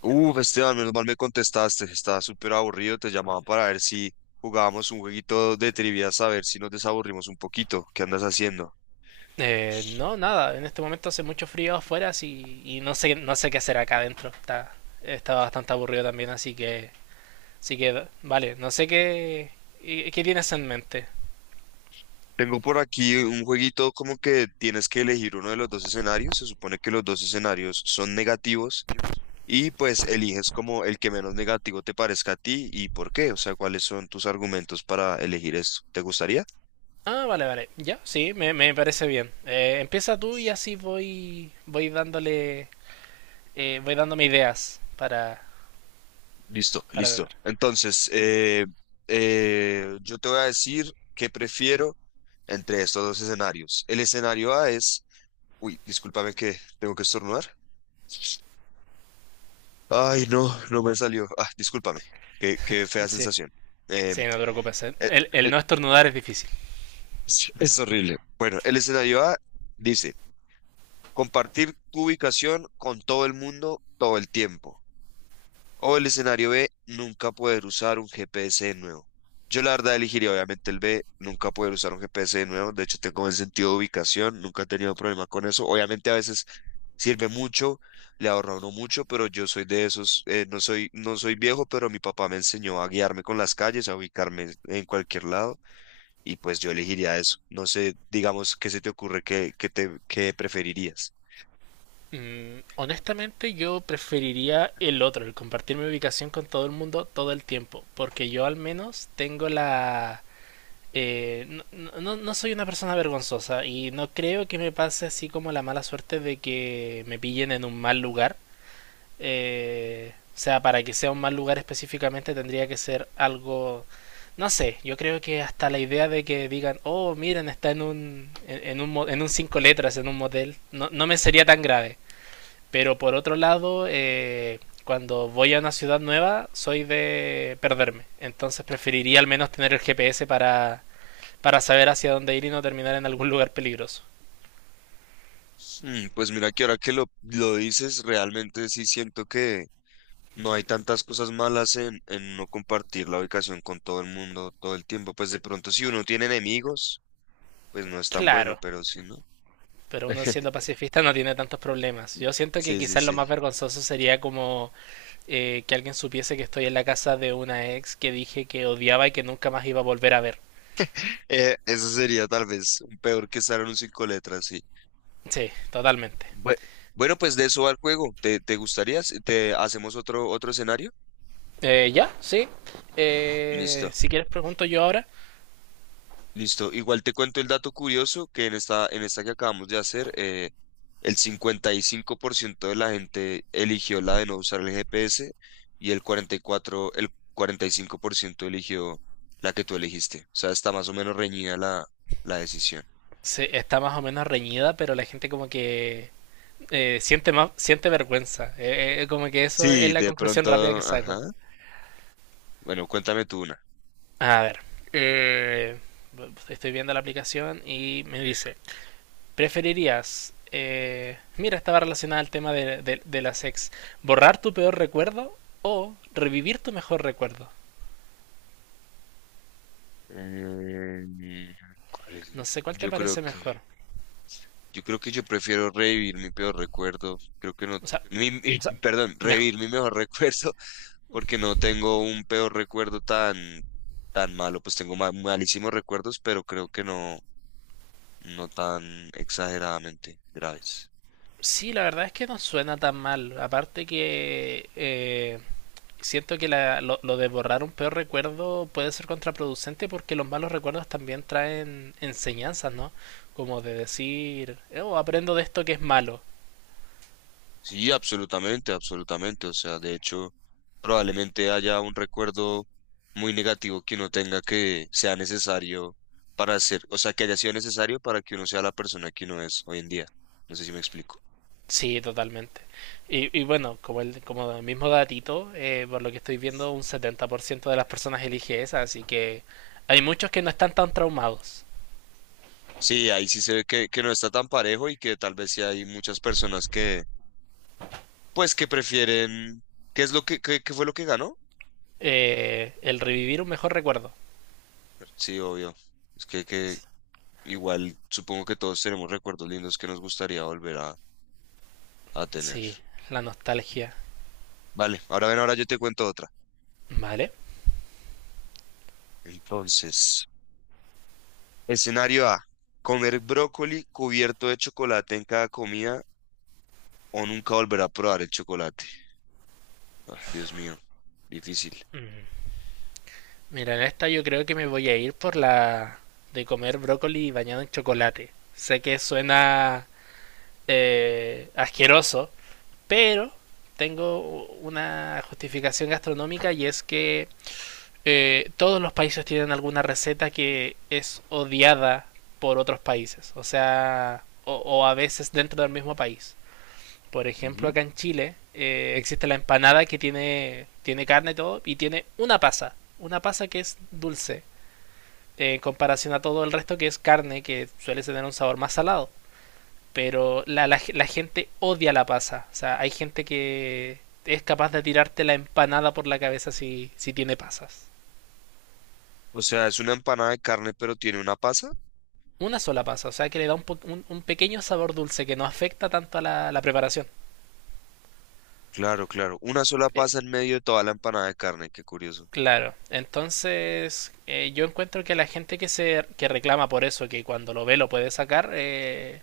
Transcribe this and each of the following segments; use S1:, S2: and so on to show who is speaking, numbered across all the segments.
S1: Uf, Esteban, menos mal me contestaste. Estaba súper aburrido. Te llamaba para ver si jugábamos un jueguito de trivia, a ver si nos desaburrimos un poquito. ¿Qué andas haciendo?
S2: No, nada, en este momento hace mucho frío afuera así, y no sé, no sé qué hacer acá adentro. Está bastante aburrido también, así que, vale, no sé qué, qué tienes en mente.
S1: Tengo por aquí un jueguito como que tienes que elegir uno de los dos escenarios. Se supone que los dos escenarios son negativos y pues eliges como el que menos negativo te parezca a ti y por qué. O sea, cuáles son tus argumentos para elegir esto. ¿Te gustaría?
S2: Ah, vale, vale, ya, sí, me parece bien. Empieza tú y así voy, voy dándole, voy dándome ideas
S1: Listo,
S2: para
S1: listo.
S2: tratar.
S1: Entonces, yo te voy a decir qué prefiero entre estos dos escenarios. El escenario A es, uy, discúlpame que tengo que estornudar. Ay, no, no me salió. Ah, discúlpame. Qué fea
S2: Sí,
S1: sensación.
S2: sí,
S1: Em,
S2: no te preocupes.
S1: eh,
S2: El
S1: eh,
S2: no estornudar es difícil.
S1: es horrible. Bueno, el escenario A dice, compartir tu ubicación con todo el mundo todo el tiempo. O el escenario B, nunca poder usar un GPS de nuevo. Yo la verdad elegiría obviamente el B, nunca poder usar un GPS de nuevo. De hecho, tengo buen sentido de ubicación, nunca he tenido problema con eso. Obviamente a veces sirve mucho, le ahorra a uno mucho, pero yo soy de esos, no soy, no soy viejo, pero mi papá me enseñó a guiarme con las calles, a ubicarme en cualquier lado, y pues yo elegiría eso. No sé, digamos, ¿qué se te ocurre que te que preferirías?
S2: Honestamente yo preferiría el otro, el compartir mi ubicación con todo el mundo todo el tiempo, porque yo al menos tengo la... no, no soy una persona vergonzosa y no creo que me pase así como la mala suerte de que me pillen en un mal lugar. O sea, para que sea un mal lugar específicamente tendría que ser algo... No sé, yo creo que hasta la idea de que digan, oh, miren, está en un, en, en un cinco letras, en un motel, no, no me sería tan grave. Pero por otro lado, cuando voy a una ciudad nueva, soy de perderme. Entonces preferiría al menos tener el GPS para saber hacia dónde ir y no terminar en algún lugar peligroso.
S1: Mm, pues mira que ahora que lo dices, realmente sí siento que no hay tantas cosas malas en no compartir la ubicación con todo el mundo todo el tiempo. Pues de pronto si uno tiene enemigos, pues no es tan bueno,
S2: Claro,
S1: pero si no.
S2: pero uno siendo pacifista no tiene tantos problemas. Yo siento que
S1: Sí, sí,
S2: quizás lo
S1: sí.
S2: más vergonzoso sería como que alguien supiese que estoy en la casa de una ex que dije que odiaba y que nunca más iba a volver a ver.
S1: Eso sería tal vez un peor que estar en un cinco letras, sí.
S2: Sí, totalmente.
S1: Bue- Bueno, pues de eso va el juego. ¿Te, te gustaría? Si ¿te hacemos otro, otro escenario?
S2: Ya, sí.
S1: Listo.
S2: Si quieres pregunto yo ahora.
S1: Listo. Igual te cuento el dato curioso que en esta que acabamos de hacer, el 55% de la gente eligió la de no usar el GPS y el 44 el 45% eligió la que tú elegiste. O sea, está más o menos reñida la, la decisión.
S2: Sí, está más o menos reñida, pero la gente como que siente más, siente vergüenza. Como que eso es
S1: Sí,
S2: la
S1: de
S2: conclusión
S1: pronto,
S2: rápida que
S1: ajá.
S2: saco.
S1: Bueno, cuéntame tú una.
S2: A ver, eh, estoy viendo la aplicación y me dice, ¿preferirías... mira, estaba relacionada al tema de, de las ex. ¿Borrar tu peor recuerdo o revivir tu mejor recuerdo?
S1: Eh, ¿Cuál es?
S2: No sé cuál te
S1: Yo creo
S2: parece
S1: que,
S2: mejor.
S1: yo creo que yo prefiero revivir mi peor recuerdo. Creo que no,
S2: O sea, o sea,
S1: perdón,
S2: mejor.
S1: revivir mi mejor recuerdo porque no tengo un peor recuerdo tan, tan malo, pues tengo malísimos recuerdos, pero creo que no, no tan exageradamente graves.
S2: Sí, la verdad es que no suena tan mal. Aparte que siento que lo de borrar un peor recuerdo puede ser contraproducente porque los malos recuerdos también traen enseñanzas, ¿no? Como de decir, oh, aprendo de esto que es malo.
S1: Sí, absolutamente, absolutamente. O sea, de hecho, probablemente haya un recuerdo muy negativo que uno tenga que sea necesario para ser, o sea, que haya sido necesario para que uno sea la persona que uno es hoy en día. No sé si me explico.
S2: Sí, totalmente. Y bueno, como el mismo datito, por lo que estoy viendo, un 70% de las personas elige esa, así que hay muchos que no están tan traumados.
S1: Sí, ahí sí se ve que no está tan parejo y que tal vez sí hay muchas personas que pues que prefieren. ¿Qué es lo que, qué, qué fue lo que ganó?
S2: El revivir un mejor recuerdo.
S1: Sí, obvio. Es que igual supongo que todos tenemos recuerdos lindos que nos gustaría volver a
S2: Sí,
S1: tener.
S2: la nostalgia.
S1: Vale, ahora ven, ahora yo te cuento otra.
S2: Vale.
S1: Entonces, escenario A, comer brócoli cubierto de chocolate en cada comida o nunca volver a probar el chocolate. Ah, Dios mío, difícil.
S2: Mira, en esta yo creo que me voy a ir por la de comer brócoli bañado en chocolate. Sé que suena asqueroso, pero tengo una justificación gastronómica y es que todos los países tienen alguna receta que es odiada por otros países, o sea, o a veces dentro del mismo país. Por ejemplo,
S1: Ujú.
S2: acá en Chile existe la empanada que tiene, tiene carne y todo, y tiene una pasa que es dulce, en comparación a todo el resto que es carne, que suele tener un sabor más salado. Pero la gente odia la pasa, o sea, hay gente que es capaz de tirarte la empanada por la cabeza si, si tiene pasas.
S1: O sea, es una empanada de carne, pero tiene una pasa.
S2: Una sola pasa, o sea que le da un, po un pequeño sabor dulce que no afecta tanto a la preparación.
S1: Claro, claro, una sola
S2: Eh,
S1: pasa en medio de toda la empanada de carne, qué curioso.
S2: Claro, entonces yo encuentro que la gente que se que reclama por eso, que cuando lo ve lo puede sacar, eh,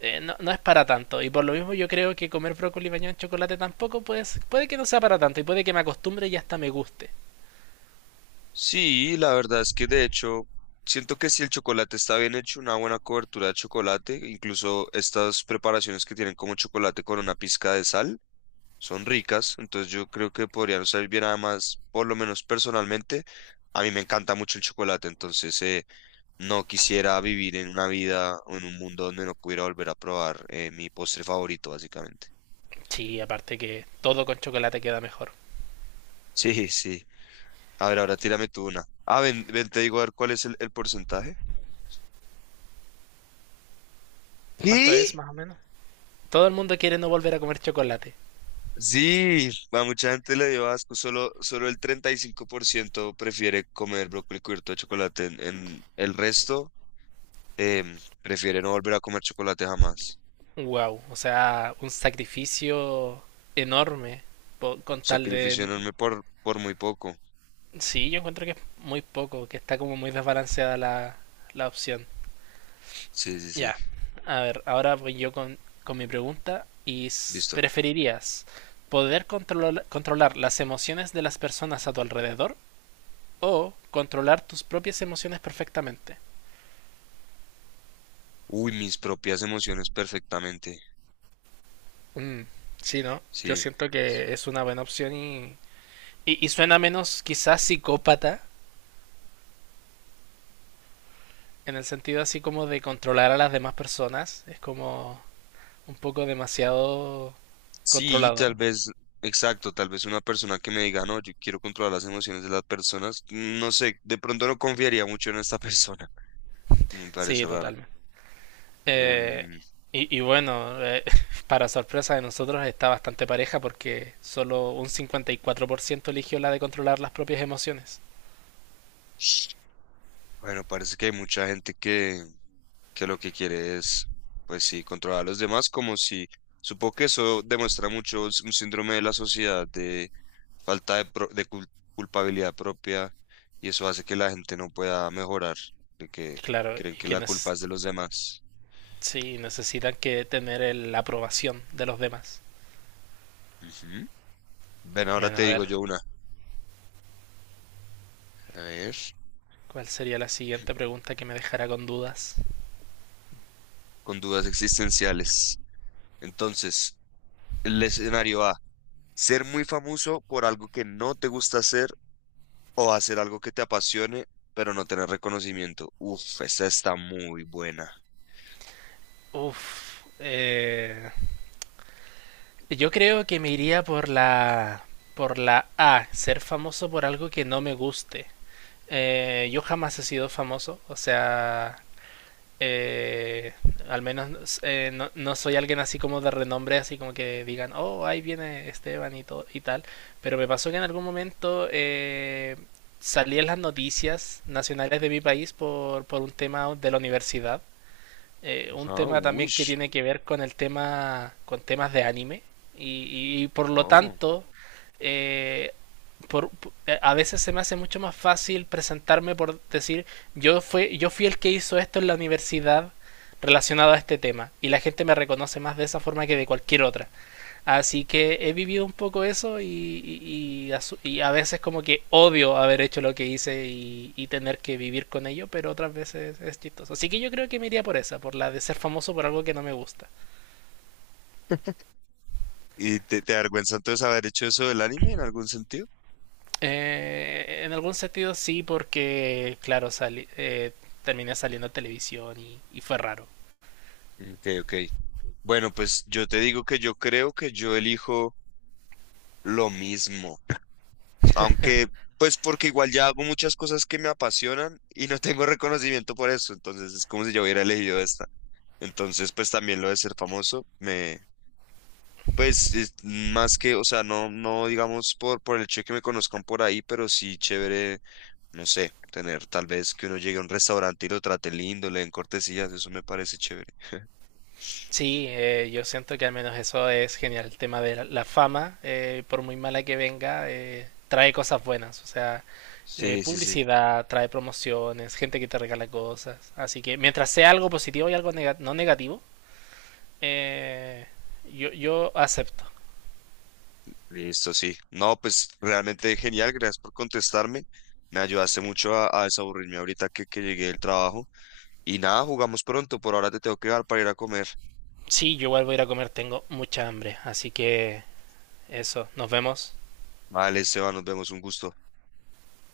S2: eh, no, no es para tanto. Y por lo mismo yo creo que comer brócoli bañado en chocolate tampoco pues puede que no sea para tanto y puede que me acostumbre y hasta me guste.
S1: Sí, la verdad es que de hecho siento que si el chocolate está bien hecho, una buena cobertura de chocolate, incluso estas preparaciones que tienen como chocolate con una pizca de sal, son ricas, entonces yo creo que podrían salir bien además, por lo menos personalmente, a mí me encanta mucho el chocolate, entonces no quisiera vivir en una vida o en un mundo donde no pudiera volver a probar mi postre favorito, básicamente.
S2: Sí, aparte que todo con chocolate queda mejor.
S1: Sí, sí. A ver, ahora tírame tú una. Ah, ven, ven, te digo a ver cuál es el porcentaje.
S2: ¿Cuánto
S1: ¿Qué?
S2: es más o menos? Todo el mundo quiere no volver a comer chocolate.
S1: Sí, a mucha gente le dio asco, solo, solo el 35% prefiere comer brócoli cubierto de chocolate, en el resto prefiere no volver a comer chocolate jamás.
S2: Wow, o sea, un sacrificio enorme con tal
S1: Sacrificio
S2: de.
S1: enorme por muy poco.
S2: Sí, yo encuentro que es muy poco, que está como muy desbalanceada la, la opción.
S1: Sí, sí, sí,
S2: Ya, a ver, ahora voy yo con mi pregunta. ¿Y
S1: listo.
S2: preferirías poder controlar, controlar las emociones de las personas a tu alrededor o controlar tus propias emociones perfectamente?
S1: Uy, mis propias emociones perfectamente.
S2: Mm, sí, ¿no? Yo
S1: Sí.
S2: siento que es una buena opción y suena menos quizás psicópata, en el sentido así como de controlar a las demás personas. Es como un poco demasiado
S1: Sí, tal
S2: controlador.
S1: vez, exacto, tal vez una persona que me diga, no, yo quiero controlar las emociones de las personas, no sé, de pronto no confiaría mucho en esta persona, me
S2: Sí,
S1: parece raro.
S2: totalmente. Eh,
S1: Em,
S2: y, y, bueno, para sorpresa de nosotros está bastante pareja porque solo un 54% eligió la de controlar las propias emociones.
S1: Bueno, parece que hay mucha gente que lo que quiere es, pues sí, controlar a los demás, como si, supongo que eso demuestra mucho un síndrome de la sociedad de falta de, culpabilidad propia y eso hace que la gente no pueda mejorar, de que
S2: Claro,
S1: creen
S2: y
S1: que la culpa
S2: quienes
S1: es de los demás.
S2: sí necesitan que tener el, la aprobación de los demás.
S1: Ujú. Ven, ahora
S2: Bueno,
S1: te
S2: a ver,
S1: digo yo una, a ver,
S2: ¿cuál sería la siguiente pregunta que me dejará con dudas?
S1: con dudas existenciales. Entonces, el escenario A, ser muy famoso por algo que no te gusta hacer. O hacer algo que te apasione, pero no tener reconocimiento. Uf, esa está muy buena.
S2: Uf, yo creo que me iría por la A, ser famoso por algo que no me guste. Yo jamás he sido famoso, o sea, eh, al menos no, no, soy alguien así como de renombre, así como que digan, oh, ahí viene Esteban y, todo, y tal. Pero me pasó que en algún momento salí en las noticias nacionales de mi país por un tema de la universidad un
S1: Ajá,
S2: tema también
S1: uy.
S2: que tiene que ver con el tema, con temas de anime. Y por lo
S1: Oh.
S2: tanto, eh, por, a veces se me hace mucho más fácil presentarme por decir, yo, yo fui el que hizo esto en la universidad relacionado a este tema. Y la gente me reconoce más de esa forma que de cualquier otra. Así que he vivido un poco eso y a veces como que odio haber hecho lo que hice y tener que vivir con ello, pero otras veces es chistoso. Así que yo creo que me iría por esa, por la de ser famoso por algo que no me gusta.
S1: ¿Y te avergüenza entonces haber hecho eso del anime en algún sentido?
S2: En algún sentido sí, porque claro, sali terminé saliendo a televisión y fue raro.
S1: Ok, ok. Bueno, pues yo te digo que yo creo que yo elijo lo mismo. Aunque, pues porque igual ya hago muchas cosas que me apasionan y no tengo reconocimiento por eso. Entonces es como si yo hubiera elegido esta. Entonces, pues también lo de ser famoso me, pues es más que, o sea, no, no digamos por el hecho de que me conozcan por ahí, pero sí chévere, no sé, tener tal vez que uno llegue a un restaurante y lo trate lindo, le den cortesías, eso me parece chévere.
S2: Sí, yo siento que al menos eso es genial. El tema de la fama, por muy mala que venga, trae cosas buenas. O sea,
S1: Sí, sí, sí.
S2: publicidad, trae promociones, gente que te regala cosas. Así que mientras sea algo positivo y algo no negativo, eh, yo, yo acepto.
S1: Listo, sí. No, pues realmente genial, gracias por contestarme. Me ayudaste mucho a desaburrirme ahorita que llegué del trabajo. Y nada, jugamos pronto. Por ahora te tengo que dar para ir a comer.
S2: Sí, yo igual voy a ir a comer, tengo mucha hambre. Así que eso, nos vemos.
S1: Vale, Esteban, nos vemos, un gusto.